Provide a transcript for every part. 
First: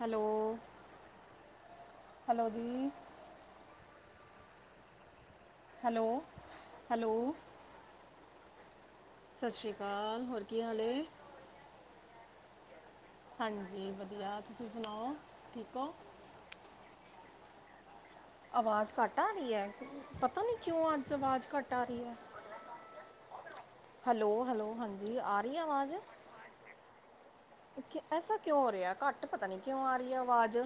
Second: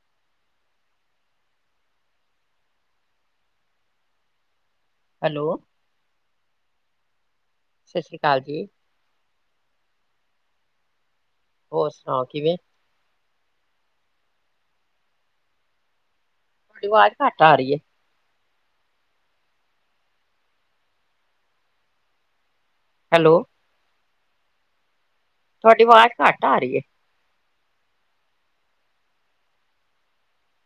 Hello hello ਜੀ। Hello. Hello hello. ਸਸ਼੍ਰੀ ਅਕਾਲ ਜੀ। ਸਤਿ ਸ਼੍ਰੀ ਅਕਾਲ ਹੋਰ ਕੀ ਹਾਲ? ਹੋਰ ਸੁਣਾਓ ਕਿਵੇਂ? ਹਾਂਜੀ, ਵਧੀਆ ਤੁਸੀਂ ਸੁਣਾਓ ਠੀਕ ਓ? ਤੁਹਾਡੀ ਆਵਾਜ਼ ਘੱਟ ਆ ਰਹੀ ਐ। ਆਵਾਜ਼ ਘੱਟ ਆ ਰਹੀ ਹੈ। ਪਤਾ ਨੀ ਕਿਉਂ ਅੱਜ ਆਵਾਜ਼ ਘੱਟ ਆ ਰਹੀ ਐ। ਹੈਲੋ। ਹੈਲੋ-ਹੈਲੋ ਹਾਂਜੀ। ਰਹੀ ਹੈ ਤੁਹਾਡੀ ਆਵਾਜ਼ ਘੱਟ ਆ ਰਹੀ ਐ। ਐਸਾ ਕਿਉਂ ਹੋ ਰਿਹਾ ਘੱਟ ਪਤਾ ਨੀ ਕਿਉਂ ਆ ਰਹੀ ਹੈ। ਆਵਾਜ਼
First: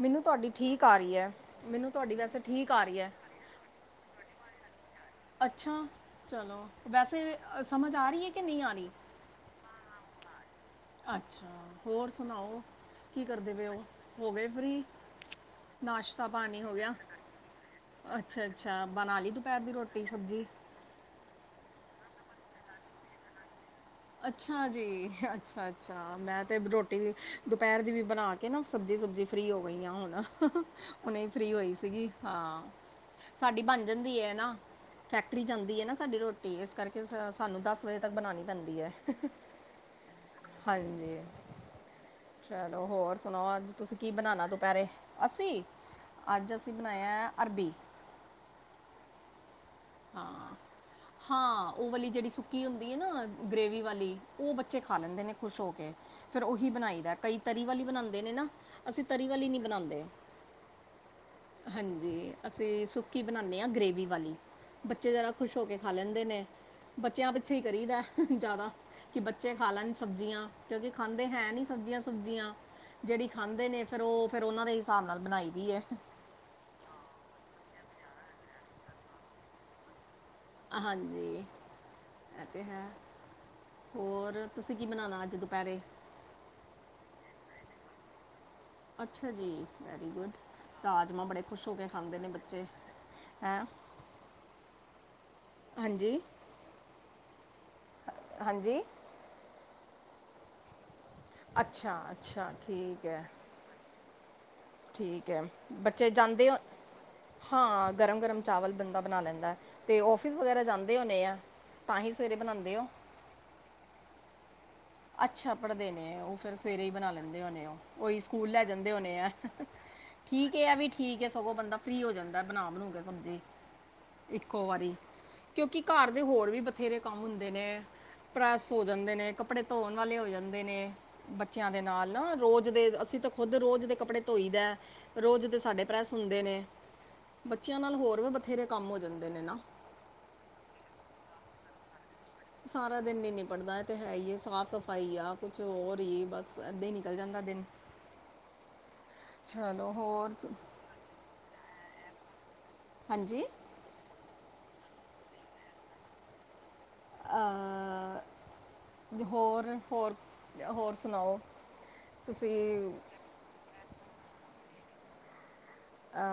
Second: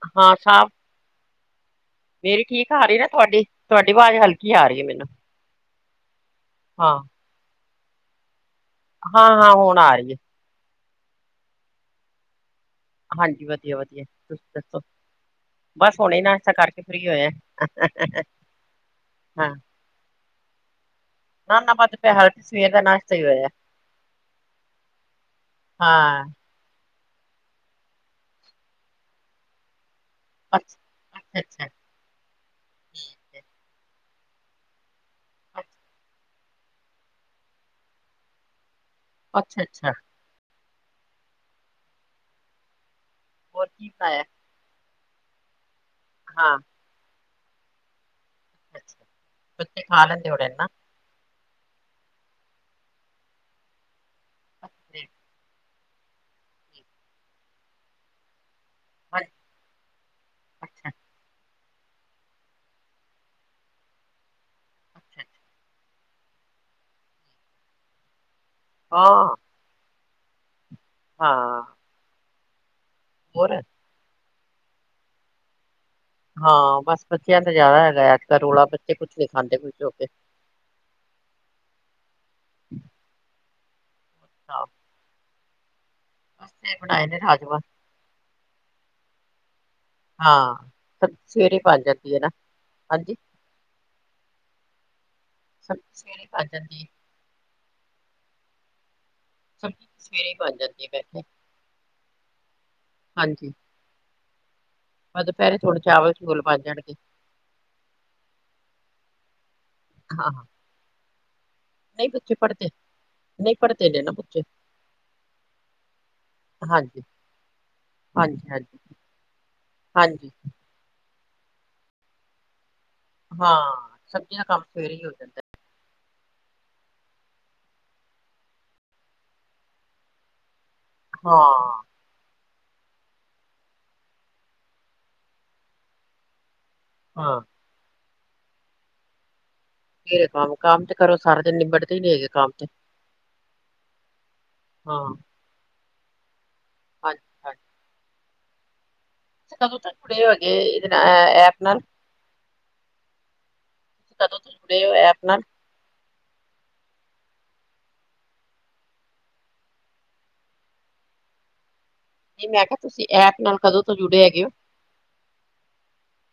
ਮੈਨੂੰ ਹਾਂ ਤੁਹਾਡੀ ਸਾਫ਼ ਠੀਕ ਆ ਰਹੀ ਹੈ। ਮੈਨੂੰ ਤੁਹਾਡੀ ਵੈਸੇ ਮੇਰੀ ਠੀਕ ਆ ਰਹੀ ਨਾ ਹੈ ਤੁਹਾਡੀ-ਤੁਹਾਡੀ ਆਵਾਜ਼ ਹਲਕੀ ਆ ਰਹੀ ਹੈ। ਮੈਨੂੰ ਅੱਛਾ, ਚਲੋ ਹਾਂ, ਵੈਸੇ ਸਮਝ ਆ ਰਹੀ ਹੈ। ਕਿ ਨਹੀਂ ਆ ਰਹੀ। ਹਾਂ, ਹਾਂ ਹੁਣ ਆ ਰਹੀ ਹੈ। ਅੱਛਾ, ਹੋਰ ਸੁਣਾਓ ਕੀ ਹਾਂਜੀ ਕਰਦੇ ਪਏ ਓ? ਵਧੀਆ-ਵਧੀਆ। ਹੋ ਤੁਸੀਂ ਗਏ ਦੱਸੋ? ਫਰੀ। ਬਸ ਹੁਣੇ ਨਾਸ਼ਤਾ ਪਾਣੀ ਹੋ ਕਰਕੇ ਗਿਆ। ਫ੍ਰਰੀ ਹੋਏ ਆ। ਅੱਛਾ-ਅੱਛਾ ਬਣਾ ਲਈ ਹਾਂ, ਦੁਪਹਿਰ ਦੀ ਰੋਟੀ ਸਬਜ਼ੀ। ਨਾ-ਨਾ ਵੱਧ ਪਿਆ ਹਲਕੇ ਸਵੇਰ ਦਾ ਨਾਸ਼ਤਾ ਈ ਹੋਇਆ। ਅੱਛਾ ਜੀ ਅੱਛਾ-ਅੱਛਾ ਹਾਂ, ਮੈਂ। ਅਤੇ ਰੋਟੀ ਦੁਪੈਰ ਦੀ ਵੀ ਬਣਾ ਕੇ ਨਾ ਸਬਜ਼ੀ ਸੁਬਜ਼ੀ ਫਰੀ ਹੋ ਗਈਆਂ ਹੁਣ। ਹੁਨੇ ਫ੍ਰਰੀ ਅੱਛਾ-ਅੱਛਾ। ਹੋਈ ਸੀਗੀ ਹਾਂ ਸਾਡੀ ਬਣ ਜਾਂਦੀ ਹੈ। ਨਾ। ਫੈਕਟਰੀ ਜਾਂਦੀ ਏ ਨਾ ਸਾਡੀ ਰੋਟੀ ਏਸ ਕਰਕੇ ਸਾਨੂੰ ਦਸ ਵਜੇ ਤੱਕ ਬਣਾਂਣੀ ਪੈਂਦੀ ਹੈ। ਅੱਛਾ-ਅੱਛਾ। ਹਾਂਜੀ, ਚਲੋ ਹੋਰ ਸੁਣਾਓ? ਹੋਰ ਅੱਜ ਤੁਸੀਂ ਕੀ ਬਣਾਇਆ? ਬਣਾਣਾ ਦੁਪੈਹਰੇ? ਅਸੀਂ, ਅੱਜ ਹਾਂ, ਅਸੀਂ ਬਣਾਇਆ ਅਰਬੀ। ਅੱਛਾ ਬੱਚੇ ਖਾ ਲੈਂਦੇ ਹੋਨੇ ਆ ਹੈ ਨਾ। ਹਾਂ, ਔਹ ਵਾਲੀ ਜੇੜੀ ਸੁੱਕੀ ਹੁੰਦੀ ਹੈ। ਨਾ ਗ੍ਰਰੇਵੀ ਵਾਲੀ। ਔ ਅੱਛਾ, ਬੱਚੇ ਖਾ ਠੀਕ। ਲੈਂਦੇ ਨੇ ਖੁਸ਼ ਹੋ ਕੇ ਫੇਰ ਔਹੀ ਹਾਂਜੀ, ਬਣਾਈ ਦਾ, ਕਈ ਤਰੀ ਵਾਲੀ ਬਣਾਦੇ ਨੇ ਨਾ। ਅਸੀਂ ਤਰੀ ਵਲੀ ਨਈ ਬਣਾਦੇ। ਅੱਛਾ ਅੱਛਾ ਹਾਂਜੀ, ਅਸੀਂ ਸੁੱਕੀ ਬਣਾਨੇ ਆ ਗ੍ਰੇਵੀ ਵਾਲੀ। ਬੱਚੇ ਅੱਛਾ। ਜਾਦਾ ਖੁਸ਼ ਹੋ ਕੇ ਖਾ ਲੈਂਦੇ ਨੇ, ਬੱਚਿਆਂ ਪਿੱਛੇ ਹੀ ਕਰੀਦਾ, ਹਹ ਜ਼ਿਆਦਾ, ਕਿ ਹਾਂ। ਬੱਚੇ ਖਾ ਲੈਣ ਸਬਜ਼ੀਆਂ, ਕਿਉਂਕਿ ਖਾਂਦੇ ਹੈ ਹਾਂ ਨੀ ਸਬਜ਼ੀਆਂ- ਸੁਬਜ਼ੀਆਂ ਜਿਹੜੀ ਹੋਰ ਖਾਂਦੇ ਨੇ ਫੇਰ ਔਹ ਫੇਰ ਔਨਾਂ ਦੇ ਹਿਸਾਬ ਨਾਲ ਬਣਾਈ ਦੀ ਹੈ। ਹਹ ਹਾਂ ਬਸ ਬੱਚਿਆਂ ਦਾਂ ਜਾਦਾ ਹੈਗਾ ਅੱਜ ਕੱਲ ਰੌਲਾ, ਬੱਚੇ ਕੁਛ ਨੀ ਖਾਂਦੇ ਖੁਸ਼ ਹੋ ਕੇ। ਹਾਂਜੀ, ਐ ਤੇ ਹੈ ਹੋਰ। ਤੁਸੀਂ ਕੀ ਬਨਾਉਣਾ ਅੱਜ ਦੁਪੈਰੇ। ਅਸੀ ਬਣਾਏ ਨੇ ਰਾਜਮਾ। ਅੱਛਾ ਜੀ। ਵੈਰੀ ਗੁੱਡ ਹਾਂ ਸਬਜ਼ੀ ਰਾਜਮਾ ਬੜੇ ਸਵੇਰੇ ਖੁਸ਼ ਹੋ ਬਣ ਕੇ ਜਾਂਦੀ ਖਾਂਦੇ ਹੈ ਨੇ ਨਾ ਬੱਚੇ ਹਾਂਜੀ ਹੈਂ। - [inaudible] ਸਤਿ ਸ੍ਰਜਨ ਜੀ। [unintelligible] ਹਾਂਜੀ। ਸਵੇਰੇ ਹੀ ਬਣ ਜਾਂਦੀ ਵੈਸੇ। [unintelligible] ਅੱਛਾ -ਅੱਛਾ ਠੀਕ ਐ। ਹਾਂਜੀ ਬਸ ਠੀਕ ਐ। ਦੁਪਹਿਰੇ ਥੋੜੇ ਬੱਚੇ ਚਾਵਲ ਚੂਵਲ ਜਾਂਦੇ ਆ। ਬਣ ਜਾਣਗੇ ਹਾਂ ਗਰਮ -ਗਰਮ ਚਾਵਲ ਬੰਦਾ ਬਣਾ ਲੈਂਦਾ, ਤੇ ਹਾਂ ਔਫਿਸ ਹਾਂ ਵਗੈਰਾ ਜਾਂਦੇ ਹੁਣੇ ਆ। ਤਾਂ ਨਹੀਂ ਹੀ ਬੱਚੇ ਸਵੇਰੇ ਪੜ੍ਹਦੇ ਬਣਾਉਂਦੇ ਹੋ ਨਹੀਂ ਪੜ੍ਹਦੇ ਨੇੈ ਨਾ ਬੱਚੇ। [unintelligible] ਅੱਛਾ ਪੜ੍ਹਦੇ ਨੇ ਔ ਫੇਰ ਸਵੇਰੇ ਈ ਹਾਂਜੀ ਬਣਾ ਲੈਂਦੇ ਹੋਨੇ ਆ ਔਈ ਹਾਂਜੀ ਸਕੂਲ ਲੈ ਹਾਂਜੀ ਜਾਂਦੇ ਹੋਨੇ ਐ ਅਹਹ। ਹਾਂਜੀ ਠੀਕ ਏ, ਐ ਵੀ ਠੀਕ ਏ, ਸਗੋਂ ਬੰਦਾ ਫਰੀ ਹੋ ਜਾਂਦਾ ਬਣਾ ਬਨੂਕੇ। ਹਂਜੀ ਹਾਂ ਸਬਜ਼ੀ ਦਾ ਕੰਮ ਇੱਕੋ ਵਾਰੀ। ਸਵੇਰੇ ਹੀ ਹੋ ਜਾਂਦਾ ਹੈ। ਕਿਉਂਕਿ ਘਰ ਦੇ ਹੋਰ ਵੀ ਬਥੇਰੇ ਕੰਮ ਹੁੰਦੇ ਨੇ। ਪ੍ਰੈਸ ਹੋ ਜਾਂਦੇ ਨੇ, ਕੱਪੜੇ ਧੋਣ ਵਾਲੇ ਹੋ ਜਾਂਦੇ ਨੇ ਬੱਚਿਆਂ ਦੇ ਹਾਂ ਨਾਲ ਨਾ, ਰੋਜ਼ ਦੇ, ਅਸੀਂ ਤੇ ਖੁੱਦ ਰੋਜ਼ ਦੇ ਕੱਪੜੇ ਧੋਈ ਦੈ, ਰੋਜ਼ ਤੇ ਸਾਡੇ ਪ੍ਰੈਸ ਹੁੰਦੇ ਨੇ ਹਾਂ। ਬੱਚਿਆਂ ਨਾਲ ਹੋਰ ਵੀ ਬਥੇਰੇ ਕੰਮ ਹੋ ਜਾਂਦੇ ਨੇ ਨਾ। ਵੇਰੇ ਕੰਮ- ਕੰਮ ਤੇ ਕਰੋ ਸਾਰਾ ਦਿਨ ਨਿਬੜਦੇ ਹੀ ਨੀ ਹੈਗੇ ਕੰਮ ਤੇ ਸਾਰਾ ਦਿਨ ਨੀ ਨਿਬੜਦਾ ਐ ਤੇ ਹੈ ਈ ਐ ਸਾਫ਼ ਹਾਂ ਸਫ਼ਾਈ ਆ ਕੁਛ ਹੋਰ ਹੀ ਬਸ ਅੱਦੇੇ ਨਿਕਲ ਹਾਂਜੀ ਹਾਂਜੀ ਜਾਂਦਾ ਦਿਨ। ਕਦੋਂ ਤ ਚਲੋ ਖੜੇ ਹੋ ਹੋਰ ਗ ਸ- ਇਹਦੇ [unintelligible] ਨਾਲ ਐ ਆਪ ਨਾਲ ਹਾਂਜੀ। ਕਦੋਂ ਤੋਂ ਜੁੜੇ ਹੋਇਆ ਆਪਣਾ [unintelligible] ਐਪ ਨਾਲ ਅਅਅਅ ਹੋਰ, ਹੋਰ, ਹੋਰ ਸੁਣਾਓ। ਨੀ ਮੈਂ ਕਿ ਆ ਤੁਸੀਂ ਐਪ ਨਾਲ ਕਦੋਂ ਤੋਂ ਜੁੜੇ ਹੈਗੇ ਔ। ਅ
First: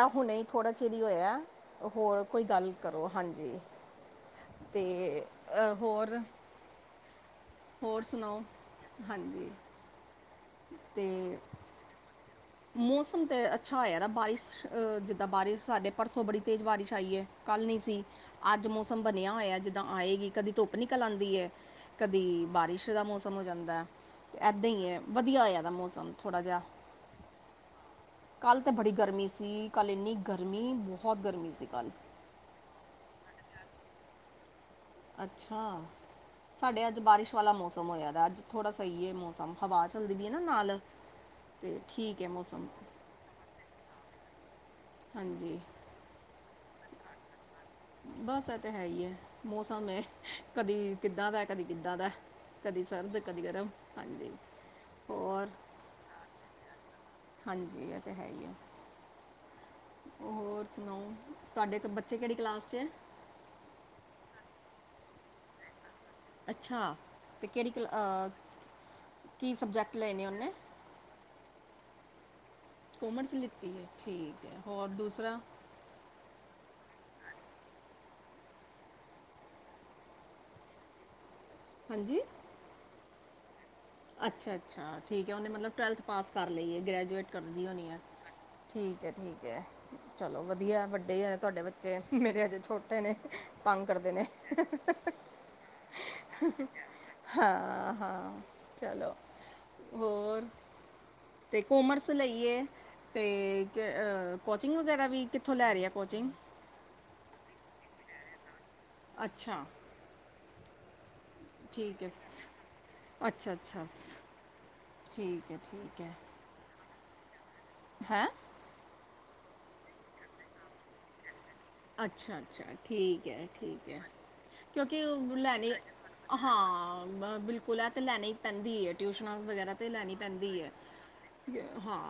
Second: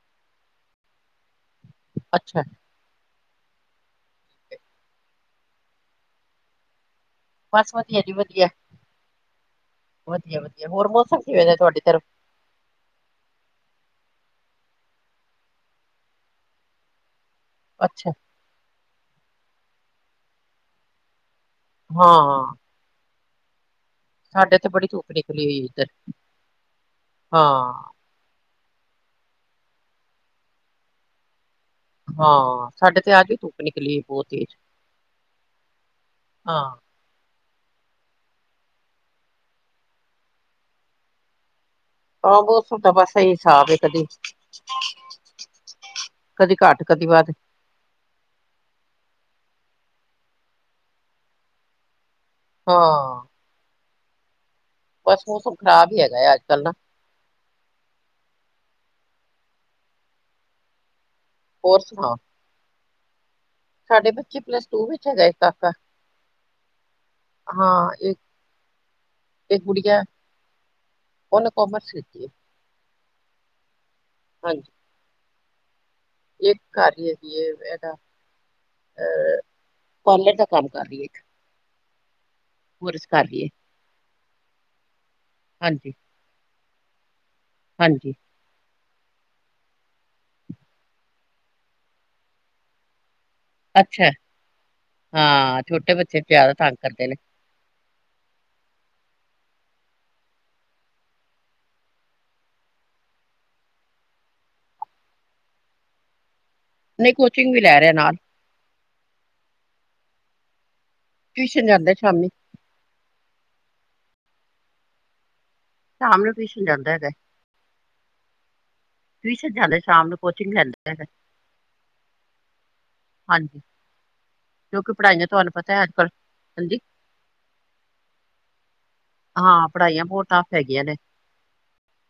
ਐ ਹੁਣੇ ਥੋੜ੍ਹਾ ਚਿਰ ਈ ਹੋਇਆ। ਹੋਰ ਅੱਛਾ ਕੋਈ ਗੱਲ ਕਰੋ ਹਾਂਜੀ। ਤੇ ਐ ਹੋਰ ਬਸ ਵਧੀਆ ਹੋਰ ਜੀ ਸੁਣਾਓ ਵਧੀਆ, ਹਾਂਜੀ ਵਧੀਆ- ਵਧੀਆ ਹੋਰ ਮੌਸਮ ਅਤੇ ਕੀਵੇਂ ਤੁ ਆਡੇ ਤਰਫ ਮੌਸਮ ਤੇ ਅੱਛਾ ਹੋਯਾ ਬਇਸ ਅ ਜਿਦਾ ਬਾਰਿਸ਼ ਸਾਡੇ ਪਰਸੋਂ ਬੜੀ ਤੇਜ਼ ਬਾਰਿਸ਼ ਆਈ ਐ। ਕੱਲ੍ਹ ਨੀ ਸੀ, ਅੱਛਾ ਅੱਜ ਮੌਸਮ ਬਣਿਆ ਹੋਇਆ। ਜਿੱਦਾਂ ਆਏਗੀ, ਕਦੀ ਧੁੱਪ ਨਿਕਲ ਆਦੀ ਏ। ਕਦੀ ਹਾਂ ਬਾਰਿਸ਼ ਦਾ ਮੌਸਮ ਹੋ ਜਾਂਦੈ। ਸਾਡੇ ਤੇ ਇੱਦਾਂ ਬੜੀ ਈ ਐ ਧੁੱਪ ਵਧੀਆ ਨਿਕਲੀ ਹੋਈ ਹੋਇਆਦਾ ਇੱਧਰ ਮੌਸਮ ਥੋੜ੍ਹਾ ਜਿਆ ਹਾਂ ਕੱਲ੍ਹ ਤਾਂ ਬੜੀ ਗਰਮੀ ਸੀ ਕੱਲ੍ਹ ਇੰਨੀ ਗਰਮੀ ਬੋਹਤ ਗਰਮੀ ਸੀ ਕੱਲ੍ਹ। ਹਾਂ ਸਾਡੇ ਤੇ ਅੱਜ ਧੁੱਪ ਨਿਕਲੀ ਬੋਤ ਤੇਜ਼। ਅੱਛਾ, ਹਾਂ ਸਾਡੇ ਅੱਜ ਅੱਜ ਬਾਰਿਸ਼ ਵਾਲਾ ਮੌਸਮ ਹੋਇਆ ਅੱਜ ਥੋੜ੍ਹਾ ਸਹੀ ਐ ਮੌਸਮ ਹਵਾ ਚੱਲਦੀ ਵੀ ਐ ਨਾ ਨਾਲ। ਤੇ ਠੀਕ ਹੈ ਆਹ ਮੌਸਮ ਬਹੁਸਦਾ ਬ ਸਹੀ ਹਿਸਾਬ ਏ ਕਦੀ ਹਾਂਜੀ ਕਦੀ ਘੱਟ ਕਦੀ ਵੱਧ। ਬਸ ਇਹ ਤਾਂ ਹੈ ਹੀ ਏ, ਮੌਸਮ ਐ ਕਦੀ ਕਿੱਦਾਂ ਦਾ, ਕਦੀ ਕਿੱਦਾਂ ਦਾ। ਕਦੀ ਸਰਦ, ਹਾਂ ਕਦੀ ਗਰਮ ਹਾਂਜੀ। ਬਸ ਹੋਰ ਮੌਸਮ ਖਰਾਬ ਈ ਹੈਗਾ ਐ ਅੱਜ-ਕੱਲ੍ਹ ਨਾ। ਹਾਂਜੀ ਇਹ ਤਾਂ ਹੈ ਈ ਐ, ਹੋਰ ਸੁਣਾਓ। ਤੁਹਾਡੇ ਹੋਰ ਕੋ ਸੁਣਾਓ ਬੱਚੇ ਕਿਹੜੀ ਕਲਾਸ ਚ ਐ। ਸਾਡੇ ਬੱਚੇ ਪਲੱਸ ਟੂ ਵਿੱਚ ਹੈਗਾ ਇੱਕ ਕਾਕਾ। ਅੱਛਾ ਤੇ ਕਿਹੜੀ ਕਲਾ ਹਾਂ ਇੱਕ ਆ ਕੀ ਇੱਕ ਸਬਜੈਕਟ ਗੁੜੀਆ ਲਏ ਨੇ ਉਹਨੇ। ਉਹਨੇ ਕਾਮਰਸ ਕੀਤੀ ਹੈ। ਕੋਮਰਸ ਲਿੱਤੀ ਐ, ਠੀਕ ਏ ਹਾਂਜੀ ਔਰ ਦੂਸਰਾ ਇੱਕ ਘਰ ਹੀ ਸੀ ਇਹ ਇਹਦਾ ਅਹ ਪਾਰਲਰ ਦਾ ਕੰਮ ਕਰ ਰਹੀ ਐ ਇੱਕ। ਹਾਂਜੀ। ਪਰਸ ਕਰ ਲਈਏ। ਅੱਛਾ ਅੱਛਾ ਠੀਕ ਐ, ਉਹਨੇ ਮਤਲਬ ਹਾਂਜੀ ਟਵੈਲਥ ਪਾਸ ਕਰ ਲਈ ਐ, ਗ੍ਰੈਜੂਏਟ ਕਰਦੀ ਹੋਣੀ ਐ। ਹਾਂਜੀ ਠੀਕ ਐ, ਠੀਕ ਐ ਚਲੋ ਵਧੀਆ ਵੱਡੇ ਆ ਤੁਹਾਡੇ ਬੱਚੇ ਮੇਰੇ ਅਜੇ ਛੋਟੇ ਨੇ। ਤੰਗ ਅੱਛਾ ਕਰਦੇ ਨੇ। ਹਾਂ ਛੋਟੇ ਬੱਚੇ ਜ਼ਿਆਦਾ ਤੰਗ ਕਰਦੇ ਨੇ [unintelligible] ਹਾਂ ਹਾਂ, ਚਲੋ ਹੋਰ। ਤੇ ਕੋਮਰਸ ਲਈਏ ਤੇ ਕੋਚਿੰਗ ਵਗੈਰਾ ਵੀ, ਕਿੱਥੋਂ ਲੈ ਰਿਆ ਕੋਚਿੰਗ। ਨਈ ਕੋਚਿੰਗ ਵੀ ਲੈ ਰਿਹਾ ਨਾਲ। ਅੱਛਾ। ਟਿਊਸ਼ਨ ਜਾਂਦਾ ਠੀਕ ਐ, ਸ਼ਾਮੀ ਅੱਛਾ ਅੱਛਾ, ਠੀਕ ਐ, ਠੀਕ ਐ। ਟਿਸ਼ਨ ਜਾਂਦਾ ਹੈਗਾ। ਹੈਂ? ਟਿਊਸ਼ਨ ਜਾਂਦਾ ਸ਼ਾਮ ਨੂੰ, ਕੋਚਿੰਗ ਲੈਂਦਾ ਹੈਗਾ। ਅੱਛਾ ਅੱਛਾ, ਠੀਕ ਐ, ਹਾਂਜੀ ਠੀਕ ਐ ਕਿਉਂਕਿ ਪੜ੍ਹਾਈਆਂ ਓਹ ਤੁਹਾਨੂੰ ਲੈਣੀ ਪਤਾ ਹੈ ਅੱਜ ਕੱਲ ਹਾਂਜੀ ਹਾਂ ਬਿਲਕੁਲ ਐ ਤੇ ਲੈਣੀ ਪੈਂਦੀ ਐ, ਟਿਊਸ਼ਨਾਂ ਹਾਂ ਵਗੈਰਾ ਤੇ ਪੜ੍ਹਾਈਆਂ ਲੈਣੀ ਬਹੁਤ ਟਫ ਪੈਂਦੀ ਐ। ਹੈਗੀਆਂ ਨੇ ਯਾ ਹਾਂ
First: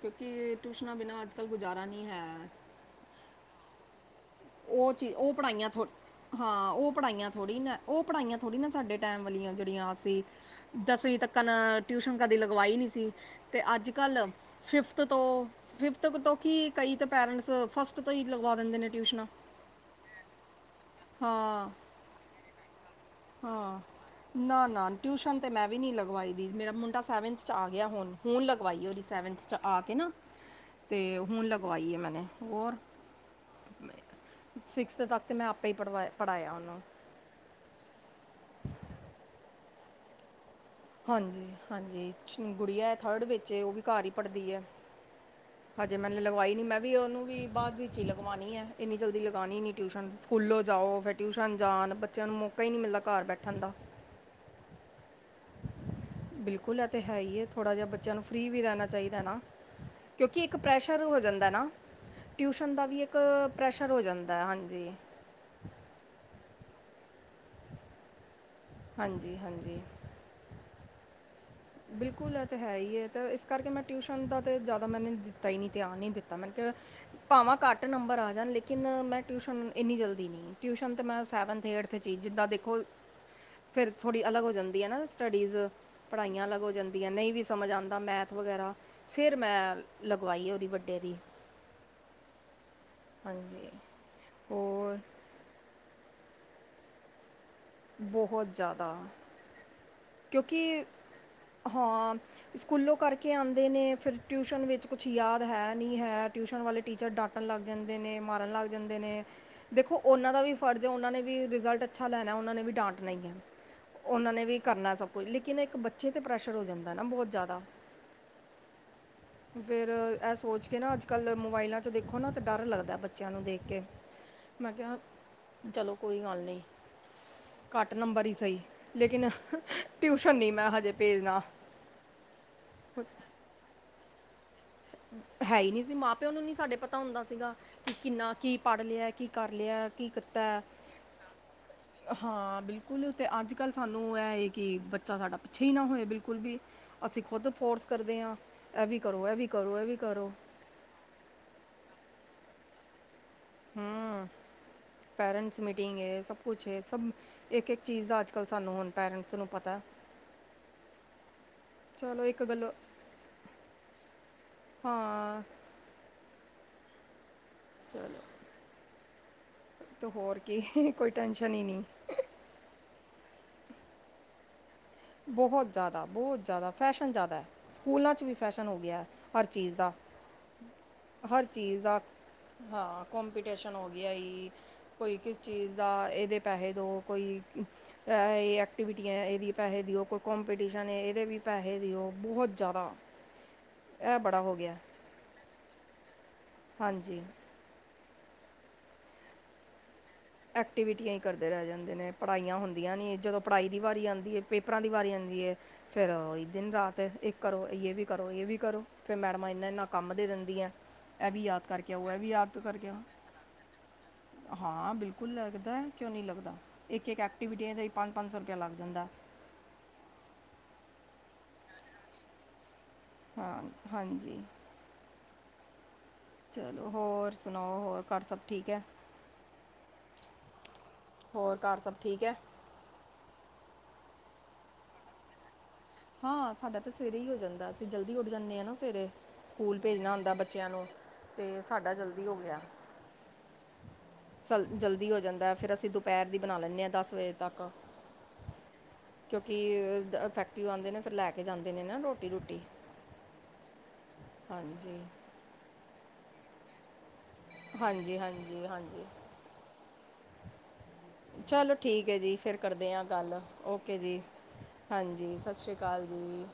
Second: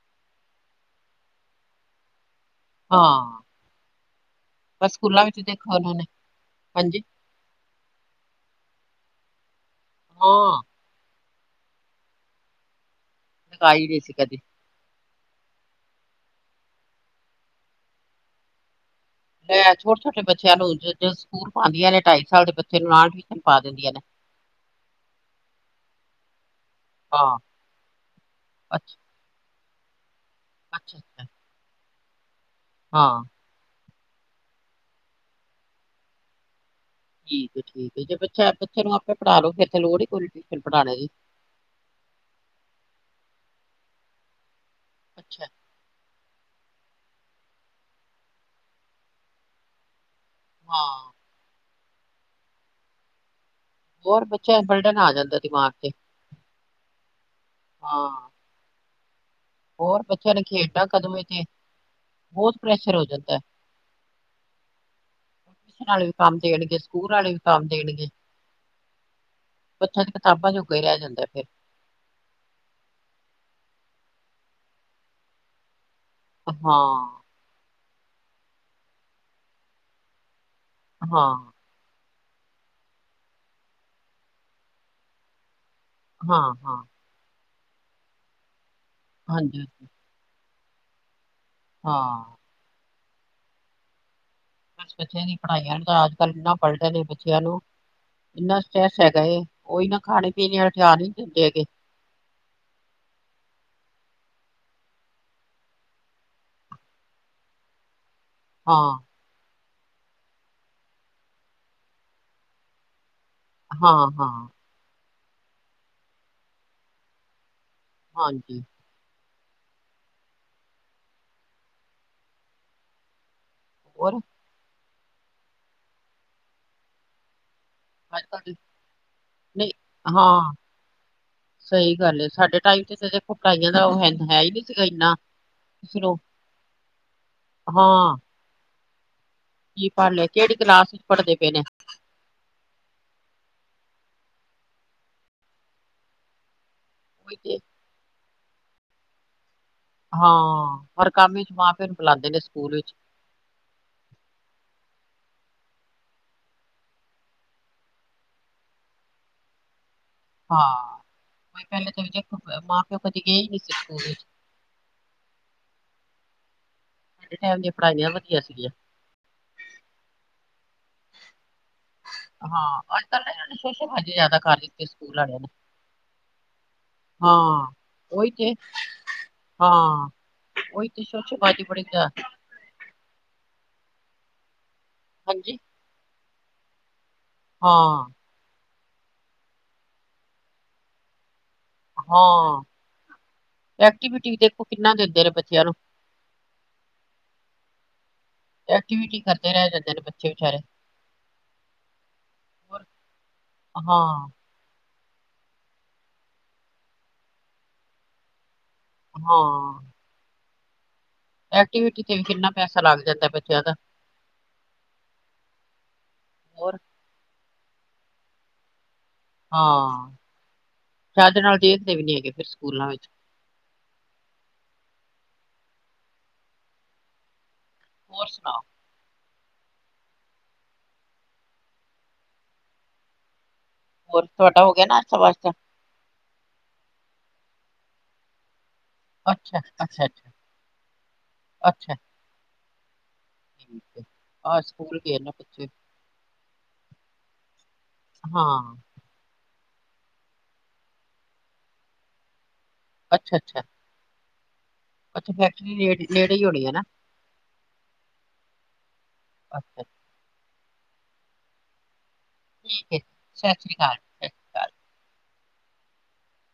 ਕਿਉਂਕਿ ਟਿਊਸ਼ਨਾਂ ਬਿਨਾਂ ਅੱਜ-ਕੱਲ੍ਹ ਗੁਜ਼ਾਰਾ ਨ੍ਹੀਂ ਹੈ। ਹਾਂ। ਉਹ ਬਸ ਚੀਜ਼ ਸਕੂਲਾਂ ਉਹ ਵਿੱਚ ਪੜ੍ਹਾਈਆਂ ਦੇਖੋ ਥੋੜੀ ਉਹਨਾਂ ਨੇ ਹਾਂ, ਉਹ ਹਾਂਜੀ ਪੜ੍ਹਾਈਆਂ ਥੋੜੀ ਨੇ। ਉਹ ਪੜ੍ਹਾਈਆਂ ਥੋੜ੍ਹੀ ਨੇ ਸਾਡੇ ਟਾਈਮ ਵਾਲੀਆਂ ਜਿਹੜੀਆਂ ਅਸੀਂ ਹਾਂ ਦਸਵੀਂ ਤੱਕਣ ਟਿਊਸ਼ਨ ਕਦੇ ਲਗਵਾਈ ਨੀਂ ਸੀ ਤੇ ਲਗਾਈ ਨਹੀਂ ਸੀ ਅੱਜ-ਕੱਲ੍ਹ ਕਦੇ ਫਿਫਥ ਤੋਂ ਫਿਫਥ ਤੋਂ ਕਿ ਕਈ ਤਾਂ ਪੈਰੈਂਟਸ ਫਸਟ ਤੋਂ ਈ ਲਗਵਾ ਦਿੰਦੇ ਨੇ ਟਿਊਸ਼ਨਾਂ। ਲੈਂ ਛੋਟੇ-ਛੋਟੇ ਬੱਚਿਆਂ ਨੂੰ ਜਦੋਂ ਸਕੂਲ ਹਾਂ ਪਾਂਦੀਆਂ ਨੇ ਢਾਈ ਸਾਲ ਦੇ ਬੱਚੇ ਨੂੰ ਨਾਲ ਹੀ ਹਾਂ ਨਾ-ਨਾ ਟਿਊਸ਼ਨ ਤੇ ਮੈਂ ਵੀ ਨੀ ਲਗਵਾਈ ਦੀ ਮੇਰਾ ਮੁੰਡਾ ਹਾਂ ਸੈਵੰਥ ਚ ਆ ਗਿਆ ਹੁਣ। ਹੁਣ ਲਗਵਾਈ ਅੱਛਾ, ਉਹਦੀ ਸੈਵੰਥ ਚ ਆ ਕੇ ਨਾ ਤੇ ਅੱਛਾ-ਅੱਛਾ। ਹੁਣ ਲਗਵਾਈ ਏ ਮੈਂਨੇ ਹੋਰ ਹਾਂ ਸਿਕਸਥ ਤੱਕ ਤੇ ਮੈਂ ਆਪੇ ਹੀ ਪੜ੍ਹਵਾਇ ਪੜ੍ਹਾਇਆ ਉਹਨਾਂ ਨੂੰ ਠੀਕ ਏ ਠੀਕ ਏ ਜੇ ਬੱਚਾ ਬੱਚੇ ਨੂੰ ਆਪੇ ਪੜ੍ਹਾ ਲੋ ਫੇਰ ਤੇ ਲੋੜ ਹੀ ਕੋਈ ਨੀ ਟਿਊਸ਼ਨ ਪੜ੍ਹਾਣੇ ਦੀ ਹਾਂਜੀ, ਹਾਂਜੀ ਗੁੜੀਆ ਏ ਥਰਡ ਵਿੱਚ ਏ ਉਹ ਵੀ ਘਰ ਹੀ ਪੜ੍ਹਦੀ ਐ ਅੱਛਾ ਹਜੇ ਮੈਨੇ ਲਗਵਾਈ ਨੀ ਮੈਂ ਵੀ ਉਹਨੂੰ ਵੀ ਬਾਅਦ ਵਿੱਚ ਹੀ ਲਗਵਾਉਣੀ ਹੈ ਇੰਨੀ ਜਲਦੀ ਲਗਾਉਨੀ ਨੀ ਟਿਊਸ਼ਨ ਸਕੂਲੋਂ ਜਾਓ ਫਿਰ ਹਾਂ। ਟਿਊਸ਼ਨ ਜਾਣ ਬੱਚਿਆਂ ਨੂੰ ਮੌਕਾ ਹੀ ਨਹੀਂ ਮਿਲਦਾ ਘਰ ਬੈਠਣ ਦਾ ਹੋਰ ਬੱਚਿਆਂ ਤੇ ਬਰਡਨ ਆ ਜਾਂਦਾ ਦਿਮਾਗ ਤੇ ਬਿਲਕੁਲ ਇਹ ਤੇ ਹੈ ਹੀ ਏ ਥੋੜਾ ਜਿਹਾ ਬੱਚਿਆਂ ਨੂੰ ਹਾਂ, ਫਰੀ ਵੀ ਰਹਿਣਾ ਚਾਹੀਦਾ ਨਾ ਹੋਰ ਬੱਚਿਆਂ ਨੇ ਕਿਉਂਕਿ ਇੱਕ ਖੇਡਣਾ ਪ੍ਰੈਸ਼ਰ ਕਦੋਂ ਹੋ ਏ ਤੇ ਜਾਂਦਾ ਨਾ ਬਹੁਤ ਟਿਊਸ਼ਨ ਦਾ ਪ੍ਰੈਸ਼ਰ ਵੀ ਹੋ ਇੱਕ ਜਾਂਦਾ। ਹੈ। ਪ੍ਰੈਸ਼ਰ ਹੋ ਜਾਂਦਾ ਹਾਂਜੀ ਟਿਊਸ਼ਨ ਵਾਲੇ ਵੀ ਕੰਮ ਦੇਣਗੇ ਸਕੂਲ ਵਾਲੇ ਵੀ ਕੰਮ ਦੇਣਗੇ ਹਾਂਜੀ ਹਾਂਜੀ ਬੱਚਾ ਤੇ ਕਿਤਾਬਾਂ ਜੋਗਾ ਹੀ ਰਹਿ ਜਾਂਦਾ ਫਿਰ ਬਿਲਕੁਲ ਇਹ ਤਾਂ ਹੈ ਹੀ ਹੈ ਤੇ ਇਸ ਕਰਕੇ ਮੈਂ ਟਿਊਸ਼ਨ ਦਾ ਤਾਂ ਜ਼ਿਆਦਾ ਮੈਨੇ ਦਿੱਤਾ ਹੀ ਨਹੀਂ ਧਿਆਨ ਨਹੀਂ ਦਿੱਤਾ ਤਾਂ ਮੈਂ ਕਿਹਾ ਹਾਂ, ਭਾਵਾਂ ਘੱਟ ਨੰਬਰ ਆ ਜਾਣ ਲੇਕਿਨ ਮੈਂ ਟਿਊਸ਼ਨ ਇੰਨੀ ਜਲਦੀ ਨਹੀਂ ਟਿਊਸ਼ਨ ਤਾਂ ਮੈਂ ਹਾਂ, ਸੈਵੰਥ ਏਟਥ ਇੱਥੇ ਚੀਜ਼ ਜਿੱਦਾਂ ਦੇਖੋ ਫਿਰ ਥੋੜ੍ਹੀ ਅਲੱਗ ਹੋ ਜਾਂਦੀ ਹੈ ਨਾ ਸਟੱਡੀਜ਼ ਪੜ੍ਹਾਈਆਂ ਹਾਂ, ਅਲੱਗ ਹੋ ਹਾਂ। ਜਾਂਦੀਆਂ ਨਹੀਂ ਵੀ ਸਮਝ ਆਉਂਦਾ ਮੈਥ ਵਗੈਰਾ ਫਿਰ ਮੈਂ ਹਾਂਜੀ-ਹਾਂਜੀ, ਲਗਵਾਈ ਏ ਉਹਦੀ ਵੱਡੇ ਦੀ ਹਾਂ ਹਾਂਜੀ ਹੋਰ ਬੱਚਿਆਂ ਦੀ ਪੜ੍ਹਾਈਆਂ ਤਾਂ ਅੱਜ ਕੱਲ੍ਹ ਇੰਨਾ ਬਰਡਣ ਏ ਬੱਚਿਆਂ ਨੂੰ ਬਹੁਤ ਇੰਨਾ ਜ਼ਿਆਦਾ ਸਟਰੈਸ ਹੈਗਾ ਏ ਉਹੀ ਨਾ ਖਾਣੇ ਪੀਣੇ ਅਲ ਕਿਉਂਕਿ ਧਿਆਨ ਨਹੀਂ ਦਿੰਦੇ ਹੈਗੇ ਹਾਂ ਸਕੂਲੋਂ ਕਰਕੇ ਆਉਂਦੇ ਨੇ ਫਿਰ ਟਿਊਸ਼ਨ ਵਿੱਚ ਕੁਛ ਯਾਦ ਹੈ ਨਹੀਂ ਹੈ ਟਿਊਸ਼ਨ ਵਾਲੇ ਟੀਚਰ ਡਾ ਕੁੱਟਣ ਲੱਗ ਜਾਂਦੇ ਨੇ ਮਾਰਨ ਲੱਗ ਹਾਂ। ਜਾਂਦੇ ਨੇ ਦੇਖੋ ਉਹਨਾਂ ਦਾ ਵੀ ਫਰਜ਼ ਹੈ ਉਹਨਾਂ ਨੇ ਵੀ ਰਿਜ਼ਲਟ ਅੱਛਾ ਲੈਣਾ ਉਹਨਾਂ ਨੇ ਵੀ ਡਾਂਟਣਾ ਈ ਹੈ ਹਾਂ, ਉਹਨਾਂ ਨੇ ਹਾਂ, ਵੀ ਕਰਨਾ ਸਭ ਕੁਝ ਲੇਕਿਨ ਇੱਕ ਬੱਚੇ 'ਤੇ ਪ੍ਰੈਸ਼ਰ ਹੋ ਜਾਂਦਾ ਨਾ ਬਹੁਤ ਜ਼ਿਆਦਾ ਹਾਂਜੀ [inaudible] ਫਿਰ ਇਹ ਸੋਚ ਕੇ ਨਾ ਅੱਜ ਕੱਲ੍ਹ ਮੋਬਾਇਲਾਂ 'ਚ ਦੇਖੋ ਨਾ ਤਾਂ ਡਰ ਲੱਗਦਾ ਬੱਚਿਆਂ ਨੂੰ ਦੇਖ ਕੇ ਹੋਰ ਮੈਂ ਕਿਹਾ ਚਲੋ ਕੋਈ ਗੱਲ ਨਹੀਂ ਘੱਟ ਨੰਬਰ ਹੀ ਅੱਜ-ਕੱਲ ਸਹੀ ਲੇਕਿਨ ਨਹੀਂ ਟਿਊਸ਼ਸ਼ਨ ਨਹੀਂ ਹਾਂ, ਮੈਂ ਹਜੇ ਭੇਜਣਾ ਸਹੀ ਗੱਲ ਏ ਸਾਡੇ ਟਾਈਮ ਤੇ ਸੀ ਜੋ ਕੁਟਾਈਆਂ ਦਾ ਉਹ ਹੈ ਹੈ ਹੀ ਨਹੀਂ ਸੀਗਾ ਇੰਨਾ ਹੈ ਹੀ ਨਹੀਂ ਸੀ ਮਾਂ ਸਿਰੋਂ ਪਿਓ ਨੂੰ ਨਹੀਂ ਸਾਡੇ ਪਤਾ ਹੁੰਦਾ ਸੀਗਾ ਕਿ ਹਾਂ, ਕਿੰਨਾ ਕੀ ਪੜ੍ਹ ਲਿਆ ਕਿ ਕਰ ਲਿਆ ਕੀ ਪੜ੍ਹ ਲਿਆ ਕੀਤਾ ਕਿਹੜੀ ਕਲਾਸ ਚ ਪੜ੍ਹਦੇ ਪਏ ਨੇ ਹਾਂ ਬਿਲਕੁਲ ਤੇ ਅੱਜ ਕੱਲ੍ਹ ਸਾਨੂੰ ਇਹ ਹੈ ਕਿ ਬੱਚਾ ਸਾਡਾ ਪਿੱਛੇ ਹੀ ਨਾ ਹੋਏ ਬਿਲਕੁਲ ਵੀ ਅਸੀਂ ਉਹੀ ਖੁਦ ਤੇ ਫੋਰਸ ਕਰਦੇ ਹਾਂ ਇਹ ਵੀ ਕਰੋ ਇਹ ਵੀ ਕਰੋ ਇਹ ਵੀ ਕਰੋ ਹਾਂ ਔਰ ਕਾਫੀ ਮਾਂ ਪਿਓ ਨੂੰ ਬੁਲਾਉਂਦੇ ਨੇ ਸਕੂਲ ਵਿੱਚ ਹਮ ਪੇਰੈਂਟਸ ਮੀਟਿੰਗ ਹੈ ਸਭ ਕੁਛ ਹੈ ਸਭ ਇੱਕ ਇੱਕ ਚੀਜ਼ ਦਾ ਅੱਜ ਕੱਲ੍ਹ ਸਾਨੂੰ ਹੁਣ ਪੇਰੈਂਟਸ ਨੂੰ ਪਤਾ ਹਾਂ ਕੋਈ ਪਹਿਲੇ ਚ ਚਲੋ ਦੇਖ ਇੱਕ ਗੱਲ ਮਾਂ ਪਿਓ ਕਦੇ ਗਏ ਨਹੀਂ ਸੀ ਸਕੂਲ ਹਾਂ। ਸਾਡੇ ਟੈਮ ਦੀਆਂ ਪੜ੍ਹਾਈਆਂ ਵਦੀਆ ਸੀਗੀਆਂ। ਤੋ ਹੋਰ ਕੀ ਕੋਈ ਟੈਸ਼ਨ ਈ ਨੀ। ਹਾਂ ਅੱਜ-ਕੱਲ ਏਨਾਂ ਨੇ ਸ਼ੋਸ਼ੇਬਾਜ਼ੀ ਜ਼ਾਦਾ ਕਰਲੀ। ਬਹੁ ਜ਼ਾਦਾ-ਬਹੁ ਜ਼ਾਦਾ ਫੈਸ਼ਨ ਜ਼ਾਦਾ ਹਾਂ, ਸਕੂਲਾਂ ਚ ਉਹੀ ਵੀ ਫੈਸ਼ਨ ਹੋ ਗੇਆ। ਹਰ ਚੀਜ਼ ਦਾ। ਓਈ ਤੇ ਹਰ ਸ਼ੋਸ਼ੇਬਾਜ਼ੀ ਚੀਜ਼ ਬੜੀ ਦਾ ਐ। ਹਾਂ ਕੋਂਪੀਟੀਸ਼ਨ ਹੋ ਗੇਆ ਜੀ ਕੋਈ ਕਿਸ ਹਾਂਜੀ ਚੀਜ਼ ਦਾ ਏਦੇ ਪੈਸੇ ਦਿਓ ਕੋਈ ਹਾਂ ਐ ਏਹ ਐਕਟੀਵਿਟੀਆਂ ਏਦੇ ਵੀ ਪੈਸੇ ਦਿਓ ਕੋਈ ਕੋਂਪੀਟੀਸ਼ਨ ਐ ਏਦੇ ਵੀ ਪੈਸੇ ਦਿਓ ਬਹੋਤ ਹਾਂ, ਜ਼ਾਦਾ। ਐਕਟੀਵਿਟੀ ਵੀ ਦੇਖੋ ਕਿੰਨਾ ਦਿੰਦੇ ਨੇ ਬੱਚਿਆਂ ਨੂੰ। ਹਾਂਜੀ। ਐਕਟੀਵਿਟੀ ਕਰਦੇ ਰੈ ਜਾਂਦੇ ਨੇ ਬੱਚ ਐਕਟੀਵਿਟੀਆਂ ਏ ਕਰਦੇ ਰੈ ਜਾਂਦੇ ਨੇ ਪੜ੍ਹਾਈਆਂ ਹੋਰ, ਹੁੰਦੀਆਂ ਨੀ ਜਦੋਂ ਪੜ੍ਹਾਈ ਦੀ ਵਾਰੀ ਹਾਂ, ਆਂਦੀ ਐ ਪੇਪਰਾਂ ਦੀ ਵਾਰੀ ਆਂਦੀ ਐ, ਫਿਰ ਓਈ ਦਿਨ ਰਾਤ ਇੱਕ ਕਰੋ ਯੇ ਵੀ ਕਰੋ ਯੇ ਵੀ ਕਰੋ। ਫਿਰ ਮੈਡਮਾਂ ਹਾਂ, ਏਨਾ-ਏਨਾ ਕੰਮ ਦੇ ਦਿੰਦੀਆਂ। ਐ ਵੀ ਯਾਦ ਕਰਕੇ ਐਕਟੀਵਿਟੀ ਆਓ ਤੇ ਐ ਵੀ ਯਾਦ ਕਿੰਨਾ ਤੋ ਪੈਸਾ ਕਰਕੇ ਆਓ, ਲੱਗ ਜਾਂਦਾ ਬੱਚਿਆਂ ਦਾ। ਹਾਂ ਬਿਲ ਬਿਲਕੁਲ ਲੱਗਦਾ ਕਿਓਂ ਨੀ ਲੱਗਦਾ ਹੋਰ, ਇੱਕ-ਇੱਕ ਐਕਟੀਵਿਟੀ ਦਾ ਈ ਪੰਜ-ਪੰਜ ਸੌ ਰੁਪਇਆ ਲੱਗ ਜਾਂਦੈ। ਹਾਂ ਸਾਡੇ ਨਾਲ ਦੇਖਦੇ ਵੀ ਨੀ ਹੈਗੇ ਫੇਰ ਸਕੂਲਾਂ ਵਿੱਚ। ਹਾਂ, ਹਾਂਜੀ। ਚਲੋ ਹੋਰ ਸੁਨਾਓ ਹੋਰ ਘਰ ਸਬ ਠੀਕ ਐ। ਹੋਰ ਘਰ ਸਬ ਠੀਕ ਐ। ਹੋਰ ਤੁਆਡਾ ਹੋ ਗੇਆ ਨਾਸ਼ਤਾ ਵਾਸਤਾ। ਹਾਂ ਸਾਡਾ ਤਾਂ ਸਵੇਰੇ ਈ ਹੋ ਜਾਂਦਾ ਅਸੀਂ ਜਲਦੀ ਉੱਠ ਜਾਂਨੇ ਆਂ ਨਾ ਸਵੇਰੇ। ਅੱਛਾ, ਸਕੂਲ ਅੱਛਾ, ਭੇਜਨਾ ਅੱਛਾ, ਹੁੰਦਾ ਬੱਚਿਆਂ ਨੂੰ, ਤੇ ਸਾਡਾ ਅੱਛਾ ਜਲਦੀ ਹੋ ਗੇਆ। ਠੀਕ ਐ। ਸਲ ਜਲਦੀ ਹੋ ਜਾਂਦਾ ਫਿਰ ਅਸੀਂ ਦੁਪੈਰ ਦੀ ਬਨਾ ਲੈਂਦੇ ਆਂ ਦਸ ਵਜੇ ਤੱਕ। ਹਾਂ। ਕਿਓਂਕਿ ਅ ਫੈਕਟਰਿਓਂ ਆਂਦੇ ਨੇ ਫਿਰ ਲੈ ਕੇ ਜਾਂਦੇ ਨੇ ਨਾ ਰੋਟੀ ਰੁਟੀ। ਅੱਛਾ-ਅੱਛਾ। ਹਾਂਜੀ। ਤੇ ਫੈਕਟਰੀ ਨੇੜ ਨੇੜੇ ਹੋਨੀ ਐ ਨਾ। ਹਾਂਜੀ-ਹਾਂਜੀ-ਹਾਂਜੀ। ਅੱਛਾ ਜੀ। ਚਲੋ ਠੀਕ ਐ ਜੀ ਫਿਰ ਕਰਦੇ ਠੀਕ ਏ, ਆਂ ਗੱਲ ਸਤਿ ਸ੍ਰੀ ਅਕਾਲ, ਓਕੇ ਜੀ। ਸਤਿ ਸ੍ਰੀ ਅਕਾਲ। ਹਾਂਜੀ ਸਸ ਰੀਆ ਕਾਲ ਜੀ।